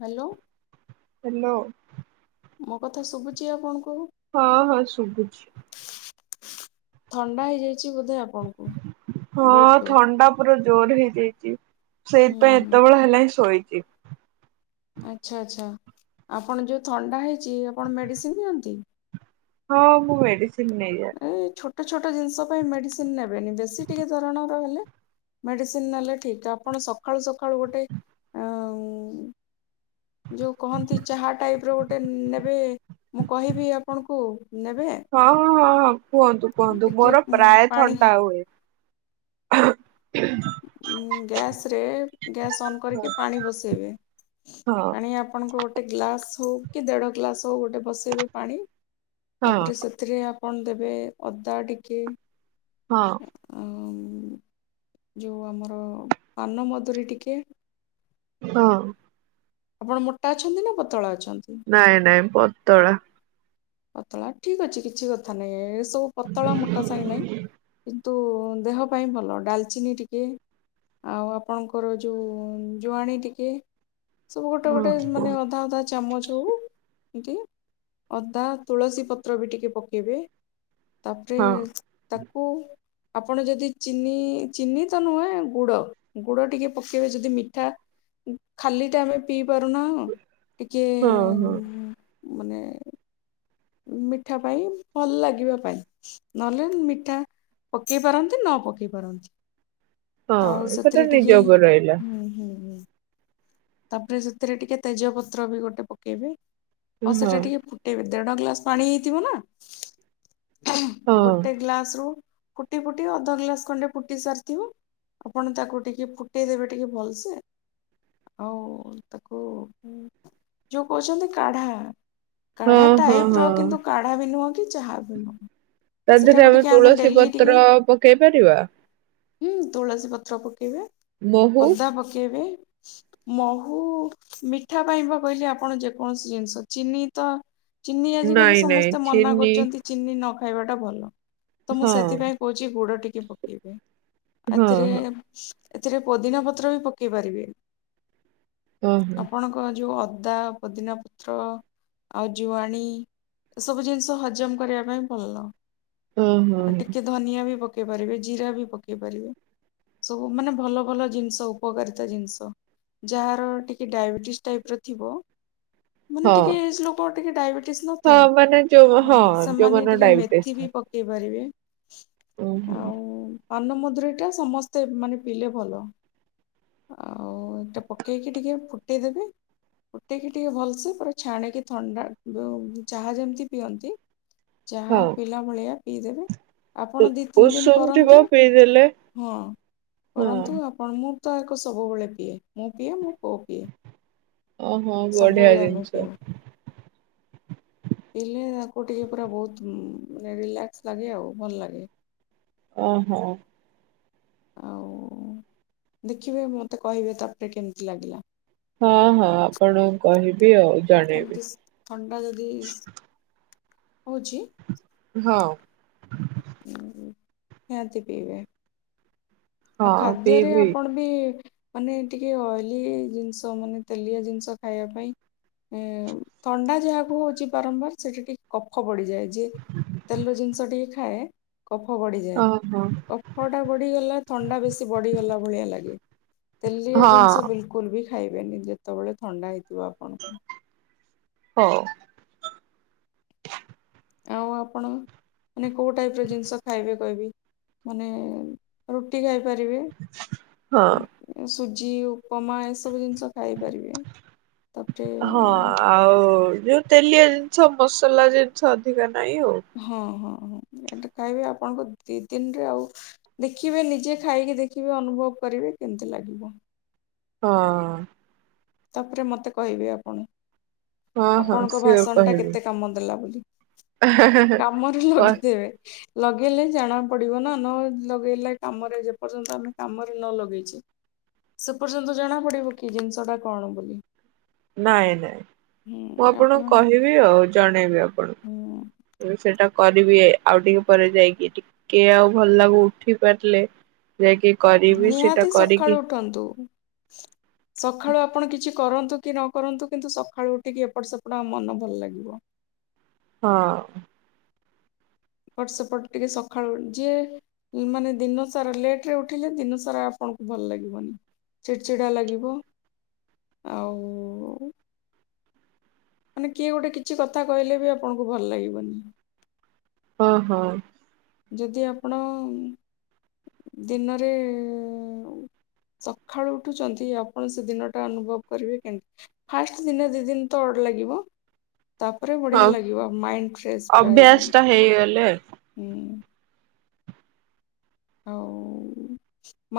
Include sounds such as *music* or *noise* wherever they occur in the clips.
Hello hello ମୋ କଥା ଶୁଭୁଚି ଆପଣଙ୍କୁ? ହଁ ହଁ ଶୁଭୁଚି। ଥଣ୍ଡା ହେଇଯାଇଚି ବୋଧେ ଆପଣଙ୍କୁ। ହଁ ବହୁତ ଜୋର ଥଣ୍ଡା ପୁରା ଜୋର ହୋଇଯାଇଚି। ହୁଁ ସେଇଥିପାଇଁ ହୁଁ ଏତେବେଳେ ହେଲା ହିଁ ଶୋଇଚି। ଆଚ୍ଛା, ଆଚ୍ଛା ଆପଣ ଯୋ ଥଣ୍ଡା ହେଇଛି ଆପଣ ମେଡ଼ିସିନ୍ ନିଅନ୍ତି। ହଁ ମୁଁ ମେଡିସିନ୍ ନେଇଯାଏ। ଛୋଟ ଛୋଟ ଜିନିଷ ପାଇଁ ମେଡିସିନ୍ ନେବେନି ବେଶୀ ଟିକେ ଧରଣର ହେଲେ- - ମେଡ଼ିସିନ୍ ନେଲେ ଠିକ୍ ଆପଣ ସକାଳୁ ସକାଳୁ ଗୋଟେ ଆ ଯୋ କହନ୍ତି ଚାହା ଟାଇପ୍‌ର ଗୋଟେ ନେବେ। ମୁଁ କହିବି ଆପଣଙ୍କୁ ନେବେ? ହଁ ହଁ ହଁ ହଁ କୁହନ୍ତୁ କୁହନ୍ତୁ ଟିକେ ମୋର ଉଁ, ପ୍ରାୟ ପାଣି ଥଣ୍ଡା ହୁଏ। ଗ୍ୟାସ୍ ରେ ଗ୍ୟାସ୍ ଅନ୍ ହଁ କରିକି ପାଣି ବସେଇବେ। ପାଣି ଆପଣଙ୍କୁ ଗୋଟେ ଗ୍ଲାସ ହଉ କି ଦେଢ ଗ୍ଲାସ ହଉ ଗୋଟେ ବସେଇବେ ପାଣି ହଁ ତାପରେ ସେ- - ଥିରେ ଆପଣ ଦେବେ ଅଦା ଟିକେ ହଁ ଉଁ- - ଯୋ ଆମର ପାନମଧୁରୀ ଟିକେ ହଁ ଆପଣ ମୋଟା ଅଛନ୍ତି ନା ପତଳା ଅଛନ୍ତି? ନାଇଁ ନାଇଁ ପତଳା। ପତଳା ଠିକ ଅଛି କିଛି କଥା ନାହିଁ ଏ ସବୁ ପତଳା ମୋଟା ସାହି ନାହିଁ। ତୁ ଦେହ ପାଇଁ ଭଲ ଡାଲଚିନି ଟିକେ ଆଉ ଆପଣଙ୍କର ଯୋଉଁ ଜୁଆଣୀ ଟିକେ - - ସବୁ ଗୋଟେ ହଁ ଗୋଟେ ହଁ ମାନେ ଅଧା ଅଧା ଚାମଚ ହଉ ଟିକେ - - ତା ତୁଳସୀ ପତ୍ର ବି ଟିକେ ପକେଇବେ, ତାପରେ ହଁ ତାକୁ - - ଆପଣ ଯଦି ଚିନି ଚିନି ତ ନୁହେଁ ଗୁଡ଼ - - ଗୁଡ ଟିକେ ପକେଇବେ ଯଦି ମିଠା ଖାଲି ଟେ ଆମେ ପିଇ ପାରୁନ ଟିକେ ହଁ ମାନେ ମିଠା ପାଇଁ ଭଲ ଲାଗିବା ପାଇଁ - - ନହେଲେ ମିଠା ପକେଇ ପାରନ୍ତି ନ ପକେଇ ପାରନ୍ତି। ଆଉ ହଁ ସେଟା ସେଥିରେ ନିଜ ଟିକେ ଉପରେ ରହିଲା ହୁଁ ହୁଁ ହୁଁ। ତାପରେ ସେଥିରେ ଟିକେ ତେଜପତ୍ର ବି ଗୋଟେ ପକେଇବେ ହଁ ଆଉ ହଁ। ସେଟା ଟିକେ ଫୁ ଟିଇ ଦେଢ ଗ୍ଲାସ ପାଣି ହେଇଥିବ ନା ଗୋଟେ ହଁ ଗ୍ଲାସ ରୁ, ଫୁଟି ଫୁଟି ଅଧ ଗ୍ଲାସ ଖଣ୍ଡେ ଫୁଟି ସାରିଥିବ। ଆପଣ ତାକୁ ଟିକେ ଫୁଟେଇଦେବେ ଟିକେ ଭଲସେ। ଆଉ ତାକୁ ଯୋଉ କହୁଛନ୍ତି କାଢା। କାଢା ହଁ ଟାଇପ୍‌ର ହଁ କିନ୍ତୁ କାଢା ବି ନୁହଁ କି ଚାହା ବି ନୁହଁ। ତାଧେରେ ସେଟାକୁ ଆମେ ଟିକେ ତୁଳସୀ ଡେଲି ଟିକେ ପତ୍ର ପକେଇ ପାରିବା? ହୁଁ ତୁଳସୀ ପତ୍ର ପକେଇବେ, ମହୁ ଅଦା ପକେଇବେ, ମହୁ ମିଠା ପାଇଁ ବା କହିଲି ଆପଣ ଯେକୌଣସି ଜିନିଷ ଚିନି ତ, ଚିନି ଆଜିକାଲି ନାଇଁ ନାଇଁ ସମସ୍ତେ ମନା ଚିନି କରୁଛନ୍ତି। ଚିନି ନ ଖାଇବାଟା ଭଲ ତ ମୁଁ ହଁ ସେଥିପାଇଁ କହୁଛି ଗୁଡ ଟିକେ ପକେଇବେ। ହଁ ଏଥିରେ ହଁ ଏଥିରେ ପୋଦିନା ପତ୍ର ବି ପକେଇ ପାରିବେ। ଓ ହୋ ଆପଣଙ୍କ ଯୋଉ ଅଦା, ପୋଦିନା ପତ୍ର, ଆଉ ଜୁଆଣି ଏ ସବୁ ଜିନିଷ ହଜମ କରିବା ପାଇଁ ଭଲ। ହୁଁ ହୁଁ ଆଉ ହୁଁ। ଟିକେ ଧନିଆ ବି ପକେଇ ପାରିବେ ଜିରା ବି ପକେଇ ପାରିବେ। ସବୁ ମାନେ ଭଲ ଭଲ ଜିନିଷ ଉପକାରିତା ଜିନିଷ। ଯାହାର ଟିକେ ଡାଇବେଟିସ୍ ଟାଇପ ର ଥିବ ମାନେ ହଁ ଟିକେ ଏଜ ଲୋକ ଟିକେ ଡାଇବେ ଫିସ ହଁ ନଥାଏ ମାନେ ଯୋଉ ଉଁ ହଁ ସେମାନେ ଯୋଉମାନଙ୍କର ଟିକେ ଡାଇବେଟିସ୍ ମେଥି ଥାଏ। ବି ପ କେଇପାରିବେ ଓହୋ ଆଉ। ପାନମଦୁରୀଟା ସମସ୍ତେ ମାନେ ପିଇଲେ ଭଲ ଆଉ। ସେଟା ପକେଇକି ଟିକେ ଫୁଟେଇଦବେ। ଫୁଟେଇକି ଟିକେ ଭଲସେ ପୁରା ଛାଣିକି ଥଣ୍ଡା ଯୋଉ ଚାହା ଯେମିତି ପିଅନ୍ତି ଚାହା ହଁ ପିଇଲା ଭଳିଆ ପିଇଦେବେ। ଆପଣ ଦି ତିନି ଦିନ ଉଷୁମ ଥିବ କରନ୍ତୁ, ପିଇଦେଲେ ହଁ ହଁ କରନ୍ତୁ ଆ କଣ ମୁଁ ତ ଆକୁ ସବୁବେଳେ ପିଏ, ମୁଁ ପିଏ ମୋ ପୁଅ ପିଏ। ଓହୋ ବଢିଆ ସବୁବେଳେ ଆମେ ଜିନିଷ। ପିଉ ପିଇଲେ ତାକୁ ଟିକେ ପୁରା ବହୁତ ମାନେ ରିଲାକ୍ସ ଲାଗେ ଆଉ ଭଲ ଲାଗେ। ଓହୋ। ଆଉ ଦେଖିବେ ମତେ କହିବେ ତାପରେ କେମିତି ଲାଗିଲା। ହଁ ହଁ ଆପଣ କହିବି ଆଉ। ଜଣେଇବି ଏମିତିସ ଥଣ୍ଡା ଯଦିସ ହଉଛି, ହଁ। ଉଁ ଉଁ ନିହାତି ପିଇବେ। ଆଉ ହଁ ଖାଦ୍ୟରେ ପିଇବି ଆପଣ ବି ମାନେ ଟିକେ ଅଏଲି ଜିନିଷ ମାନେ ତେଲିଆ ଜିନିଷ ଖାଇବା ପାଇଁ। ଉଁ ଉ ଥଣ୍ଡା ଯାହାକୁ ହଉଛି ବାରମ୍ବାର ସେଠି ଟିକେ କଫ ପଡିଯାଏ। ଯିଏ ତେଲ ଜିନିଷ ଟିକେ ଖାଏ କଫ ବଢିଯାଏ ଓହୋ କଫ ଟା ବଢିଗଲା, ଥଣ୍ଡା ବେଶୀ ବଢିଗଲା ଭଳିଆ ଲାଗେ ତେଲିଆ ହଁ ଜିନିଷ ବିଲ କୁଲ ବି ଖାଇବେନି ଯେତେବେଳେ ଥଣ୍ଡା ହେଇଥିବ ଆପଣଙ୍କୁ। ହଉ। ଆଉ ଆପଣ ମାନେ କୋଉ ଟାଇପ ର ଜିନିଷ ଖାଇବେ କହିବି। ମାନେ ରୁଟି ଖାଇପାରିବେ। ହଁ। ଉଁ ସୁଜି ଉପମା ଏସବୁ ଜିନିଷ ଖାଇ ପାରିବେ। ହଁ। ଆଉ, ଯୋଉ ତେଲିଆ ଜିନିଷ, ମସଲା ଜିନିଷ, ଅଧିକା ନାହିଁ ଆଉ। ହଁ ହଁ ହଁ, ଏଟା ଖାଇବେ ଆପଣଙ୍କୁ ଦି ଦିନରେ ଆଉ ଦେଖିବେ ନିଜେ ଖାଇକି ଦେଖିବେ, ଅନୁଭବ କରିବେ, କେମତି ଲାଗିବ। ହଁ। ତାପରେ ମତେ କହିବେ ଆପଣ, ହଁ ହଁ ଆପଣଙ୍କ ସିଓର ଭାଷଣଟା କହିବି। କେତେ କାମ ଦେଲା ବୋଲି। କାମରେ ଲଗେଇଦେବେ, ଲଗେଇଲେ ଜଣା ପଡିବ ନା, ନ ଲଗେଇଲେ କାମରେ ଯେପର୍ଯ୍ୟନ୍ତ ଆମେ କାମରେ ନ ଲଗେଇଛେ, ସେ ପର୍ଯ୍ୟନ୍ତ ଜଣା ପଡିବ କି ଜିନିଷ ଟା କଣ ବୋଲି? ନାଇଁ ନାଇଁ, ହୁଁ ମୁଁ ଆପଣ ଆପଣଙ୍କୁ କହିବି ଆଉ। ଜଣେଇବି ଆଉ। ହଁ ହୁଁ ଏବେ ସେଟା କରିବି, ଆଉ ଟିକେ ପରେ ଯାଇକି, ଟିକେ ଆଉ ଭଲ ଲାଗୁ ଉଠି ପାରିଲେ ଯାଇକି କରିବି, ସେଇଟା କରିକି ଠନ୍ତୁ, ସକାଳୁ ଆପଣ କିଛି କରନ୍ତୁ କି ନ କରନ୍ତୁ, କିନ୍ତୁ ସକାଳୁ ଉଠିକି ଏପଟ ସେପଟ, ଆମ ମନ ଭଲ ଲାଗିବ। ହଁ। ଏପଟ ସେପଟ ଟିକେ ସକାଳୁ, ଯିଏ ମାନେ ଦିନ ସାରା ଲେଟରେ ଉଠିଲେ, ଦିନ ସାରା ଆପଣଙ୍କୁ ଭଲ ଲାଗିବନି। ଚିଡ୍‌ଚିଡା ଲାଗିବ, ଆଉ ମାନେ କିଏ ଗୋଟେ କିଛି କଥା କହିଲେବି, ଆପଣଙ୍କୁ ଭଲ ଲାଗିବନି। ହଁ ହଁ। ଯଦି ଆପଣ, ଦିନରେ ସକାଳୁ ଉଠୁଛନ୍ତି, ଆପଣ ସେ ଦିନ ଟା ଅନୁଭବ କରିବେ କେମତି। ଫାଷ୍ଟ ଦିନେ, ଦି ଦିନି ତ ଅଡ ଲାଗିବ, ତାପରେ ହଁ ବଢିଆ ଲାଗିବ, ମାଇଣ୍ଡ ଫ୍ରେଶ୍ ପୁରା ଅଭ୍ୟାସ ହେଇଯିବ। ଟା ହେଇଗଲେ ହୁଁ। ଆଉ,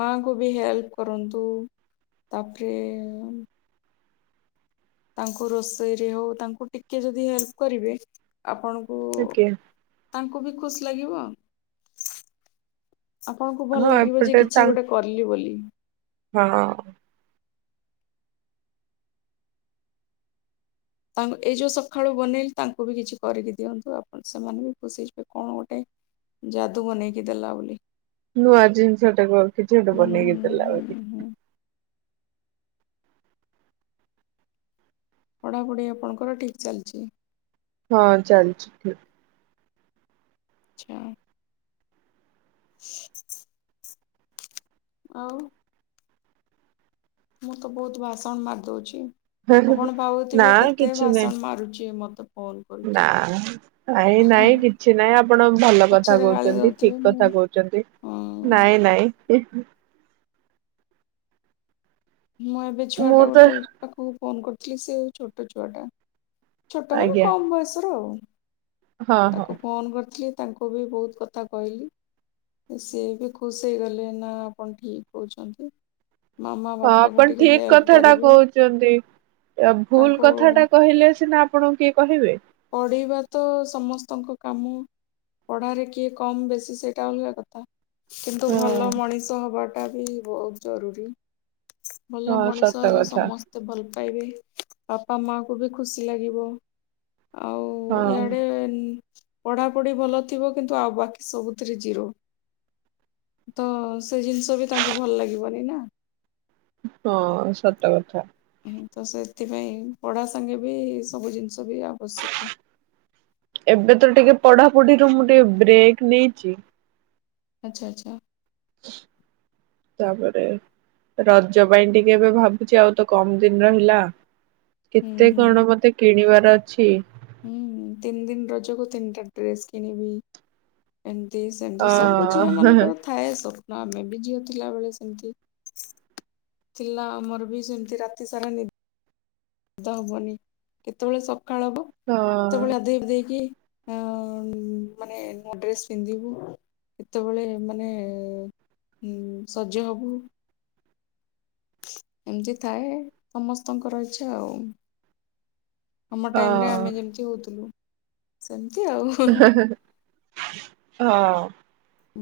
ମାଙ୍କୁ ବି ହେଲ୍ପ କରନ୍ତୁ, ତାପରେ ତାଙ୍କୁ ରୋଷେଇରେ ହଉ, ତାଙ୍କୁ ଟିକେ ଯଦି ହେଲ୍ପ କରିବେ, ଆପଣ ଓକେ। ତାଙ୍କୁ ବି ଖୁସି ଲାଗିବ, ଆପଣଙ୍କୁ ହଁ ଭଲ ଲାଗିବ ଯେ ଏପଟେ କିଛି ତାଙ୍କ ଗୋଟେ କଲି ବୋଲି। ହଁ। ତାଙ୍କ, ଏଇ ଯୋଉ ସକାଳୁ ବନେଇ ତାଙ୍କୁ ବି କିଛି କରିକି ଦିଅନ୍ତୁ, ଆପଣ ସେମାନେ ବି ଖୁସି ହେଇଯିବେ କଣ ଗୋଟେ ଯାଦୁ ବନେଇକି ଦେଲା ବୋଲି। ନୂଆ ଜିନିଷ ଟାକୁ, ଆଉ କିଛି ଗୋଟେ ହୁଁ ହୁଁ ବନେଇକି ଦେଲା ହୁଁ ବୋଲି। ହୁଁ। ପଢ଼ାପଢ଼ି ଆପଣଙ୍କର ଠିକ୍ ଚାଲିଚି? ହଁ, ଚାଲ୍‌ଚି ଠିକ୍। ଆଚ୍ଛା। ଆଉ? ମୁଁ ତ ବହୁତ ଭାଷଣ ମାରିଦଉଚି, ଠିକ ଆପଣ ନା ଭାବୁଥିବେ, କେତେ କିଛି ନାହିଁ ଭାଷଣ ମାରୁଚି ୟେ ମତେ? ଫୋନ କରିକି ନା। ନାଇଁ ନାଇଁ କିଛି ନାଇଁ ଆପଣ ଭଲ କଥା ପଛରେ ଗାଳି କହୁଛନ୍ତି ଦଉଥିବେ ଠିକ ମୁଁ କଥା କହୁଛନ୍ତି। ହଁ ନାଇଁ ନାଇଁ। ମୁଁ ଏବେ ମୁଁ ଛୁଆଟା ତ ଗୋଟେ ପାଖକୁ ଫୋନ କରିଥିଲି ସେ ଛୋଟ ଛୁଆଟା। ଛୋଟମାନେ ଆଜ୍ଞା କମ ବୟସର ଆଉ ହଁ ହଁ ତାକୁ ଫୋନ କରିଥିଲି। ତାଙ୍କୁ ବି ବହୁତ କଥା କହିଲି ସିଏ ବି ଖୁସି ହେଇଗଲେ ନା ଆପଣ ଠିକ କହୁଛନ୍ତି ମାମା ବା ହଁ ଆପଣ ଠିକ କଥାଟା କହୁ ଚନ୍ତି ଭୁଲ ତାଙ୍କୁ କଥା ଟା କହିଲେ ସିନା ଆପଣଙ୍କୁ କିଏ କହିବେ। ଅଢେଇବା ତ ସମସ୍ତଙ୍କ କାମ ପଢ଼ାରେ କିଏ କମ୍ ବେଶୀ ସେଇଟା ଅଲଗା କଥା। କିନ୍ତୁ ଭଲ ହଁ ମଣିଷ ହବାଟା ବି ବହୁତ ଜରୁରୀ। ଭଲ ହଁ ସତ ମଣିଷ ହେଲେ କଥା ସମ ତେ ଭଲ ପାଇବେ ବାପା ମାଙ୍କୁୁ ବି ଖୁସି ଲାଗିବ। ଆଉ ହଁ ଇଆଡ଼େ ପଢ଼ାପଢ଼ି ଭଲ ଥିବ କିନ୍ତୁ ଆଉ ବାକି ସବୁଥିରେ ଜିରୋ। ତ ସେ ଜିନିଷ ବି ତାଙ୍କୁ ଭଲ ଲାଗିବନି ନା। ହଁ ସତ କଥା। ତ ସେଥିପାଇଁ ପଢ଼ା ସାଙ୍ଗେ ବି ସବୁ ଜିନିଷ ବି ଆବଶ୍ୟକ। ଏବେ ତ ଟିକେ ପଢାପଢିରୁ ମୁଁ ଟିକେ ବ୍ରେକ୍ ନେଇଚି। ଆଚ୍ଛା ଆଚ୍ଛା। ତାପରେ ରଜ ପାଇଁ ଟିକେ ଏବେ ଭାବୁଛି ଆଉ ତ କମ ଦିନ ରହିଲା। ହୁଁ କେତେ ହୁଁ କଣ ମୋତେ କିଣିବାର ଅଛି। ହୁଁ ତିନି ଦିନ ରଜ କୁ ତିନିଟା ଡ୍ରେସ କିଣିବି। ଏମତି ଅ ସେମତି ସବୁ ଝିଅ ହଁ ମାନଙ୍କର ଥ ଥାଏ ସ୍ୱପ୍ନ ଆମେ ବି ଝିଅ ଥିଲା ବେଳେ ସେମିତି। ଥିଲା ଆମର ବି ସେମିତି ରାତି ସାରା ନି ଡ ହବନି କେତେବେଳେ ସକାଳ ହବ ହଁ କେତେବେଳେ ଆଧେଇଧେଇକି ଅ ଉଁ ମାନେ ନୂଆ ଡ୍ରେସ୍ ପିନ୍ଧିବୁ ଏତେବେଳେ ମାନେ ହୁଁ ସଜ ହବୁ। ଏମିତି ଥାଏ ସମସ୍ତଙ୍କର ଇଚ୍ଛା ଆଉ। ଆମ ଟାଇମ ରେ ହଁ ଆମେ ଯେମିତି ହଉଥିଲୁ ସେମତି ଆଉ। ହଁ।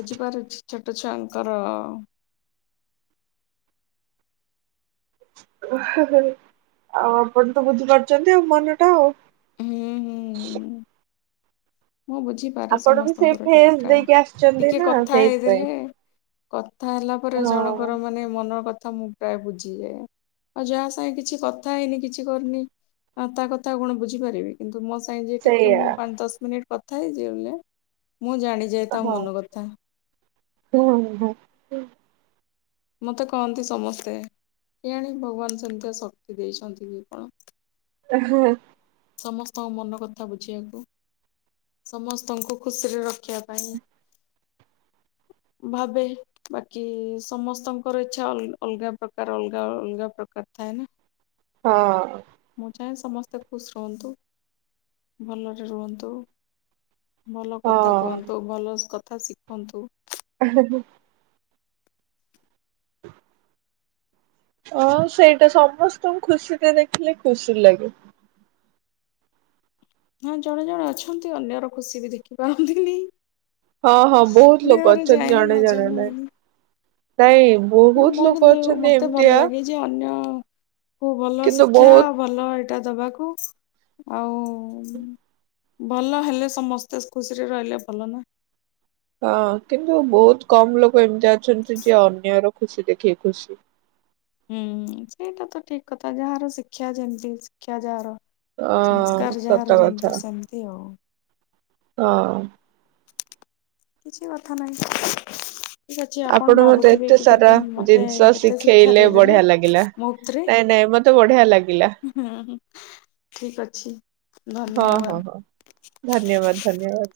ବୁଝିପାରୁଛି ଛୋଟ ଛୁଆଙ୍କର ଓ ଆଉ ଆପଣ ତ ବୁଝିପାରୁଚନ୍ତି ଆଉ ମନ ଟା ଆଉ। ହୁଁ ହୁଁ ଉଁ। ମୁଁ ବୁଝିପାରେ ଆପଣ ବି ସେଇ ସମସ୍ତଙ୍କର ଟିକେ ଫେସ୍ ପ୍ରାୟ ଦେଇକି ଆସିଛନ୍ତି ଟିକେ ନା କଥା ସେଇଥିପାଇଁ ହେଇଦେଲେ କଥା ହେଲା ପରେ ହଁ। ଜଣଙ୍କର ମାନେ ମନର କଥା ମୁଁ ପ୍ରାୟ ବୁଝିଯାଏ ଆଉ ଯାହା ସାଙ୍ଗେ କିଛି କଥା ହେଇନି କିଛି କରିନି ହଁ ତା କଥା ଆଉ କଣ ବୁଝିପାରିବି? କିନ୍ତୁ ମୋ ସାଙ୍ଗେ ଯେ ଟିକେ ସେଇଆ ମୁଁ ପାଞ୍ଚ ଦଶ ମିନିଟ୍ କଥା ହେଇ ଜଲେ ବ ମୁଁ ଜାଣି ଯେ ତା ମନ କଥା। ହୁଁ ହ ହୁଁ ହ। ମତେ କହନ୍ତି ସମସ୍ତେ କିଏ ଆଣି ଭଗବାନ ସେମିତିଆ ଶକ୍ତି ଦେଇଛନ୍ତି କି ଆପଣ। ଓ ହଁ ସମସ୍ତଙ୍କ ମନ କଥା ବୁଝିବାକୁ ସମସ୍ତଙ୍କୁ ଖୁସିରେ ରଖିବା ପାଇଁ ଭାବେ ବାକି ସମସ୍ତଙ୍କର ଇଚ୍ଛା ଅଲଗା ପ୍ରକାର ଅଲଗା ଅଲଗା ପ୍ରକାର ଥାଏ ନା। ହଁ। ମୁଁ ଚାହେଁ ସମସ୍ତେ ଖୁସ୍ ରୁହନ୍ତୁ ଭଲରେ ରୁହନ୍ତୁ। ଭଲ କଥା କୁହନ୍ତୁ ଭଲ କଥା ଶିଖନ୍ତୁ। ହଁ *unintelligible* ହଁ ସେଇଟା ସମସ୍ତଙ୍କୁ ଖୁସିରେ ଦେଖିଲେ ଖୁସି ଲାଗେ। ହଁ ଜଣେ ଜଣେ ଅଛନ୍ତି ଅନ୍ୟର ଖୁସି ବି ଦେଖିପାରନ୍ତିନି। ହଁ ହଁ ବହୁତ ଲୋକ ଅଛନ୍ତି ଯାଏନି ଜଣେ ଜାଣେ ହଜମ ନାଇ ହୁଏନି ନାଇଁ ମୋ ବହୁତ ଲୋକ କିନ୍ତୁ ଅଛନ୍ତି ମତେ ଭଲ ଏମିତିଆ ଲାଗେ ଯେ ଅନ୍ୟ କୁ ଭଲ କିନ୍ତୁ ଶିକ୍ଷା ବହୁତ ଭଲ ଏଇଟା ଦବାକୁ ଆଉ ଭଲ ହେଲେ ସମସ୍ତେ ଖୁସିରେ ରହିଲେ ଭଲ ନା। ହଁ କିନ୍ତୁ ବହୁତ କମ ଲୋକ ଏମିତି ଅଛନ୍ତି ଯିଏ ଅନ୍ୟର ଖୁସି ଦେଖିକ ଖୁସି ହୁଁ ସେଇଟା ତ ଠିକ୍ କଥା ଯାହାର ଶିକ୍ଷା ଯେମତି ଶିକ୍ଷା ଯାହାର ହଁ ସଂସ୍କାର ସତ ଯାହାର କଥା ଯେମିତି ସେମିତି ଆଉ। ହଁ। କିଛି କଥା ନାହିଁ। ଠିକ୍ ଅଛି ଆପଣ ମତେ ଭାବୁଥିବେ ଏତେ କି ସାରା କେତେ ମତେ ଜିନିଷ କେତେ ଶିକ୍ଷା ଶିଖେଇଲେ ଦେଇଦେଲେ। ବଢିଆ ଲାଗିଲା। ମତରେ ନାଇଁ ନାଇଁ ମତେ ବଢିଆ ଲାଗିଲା *unintelligible* ଠିକ୍ ଅଛି ହଁ ହଁ ହଁ ଧନ୍ୟବାଦ। ଧନ୍ୟବାଦ ଧନ୍ୟବାଦ।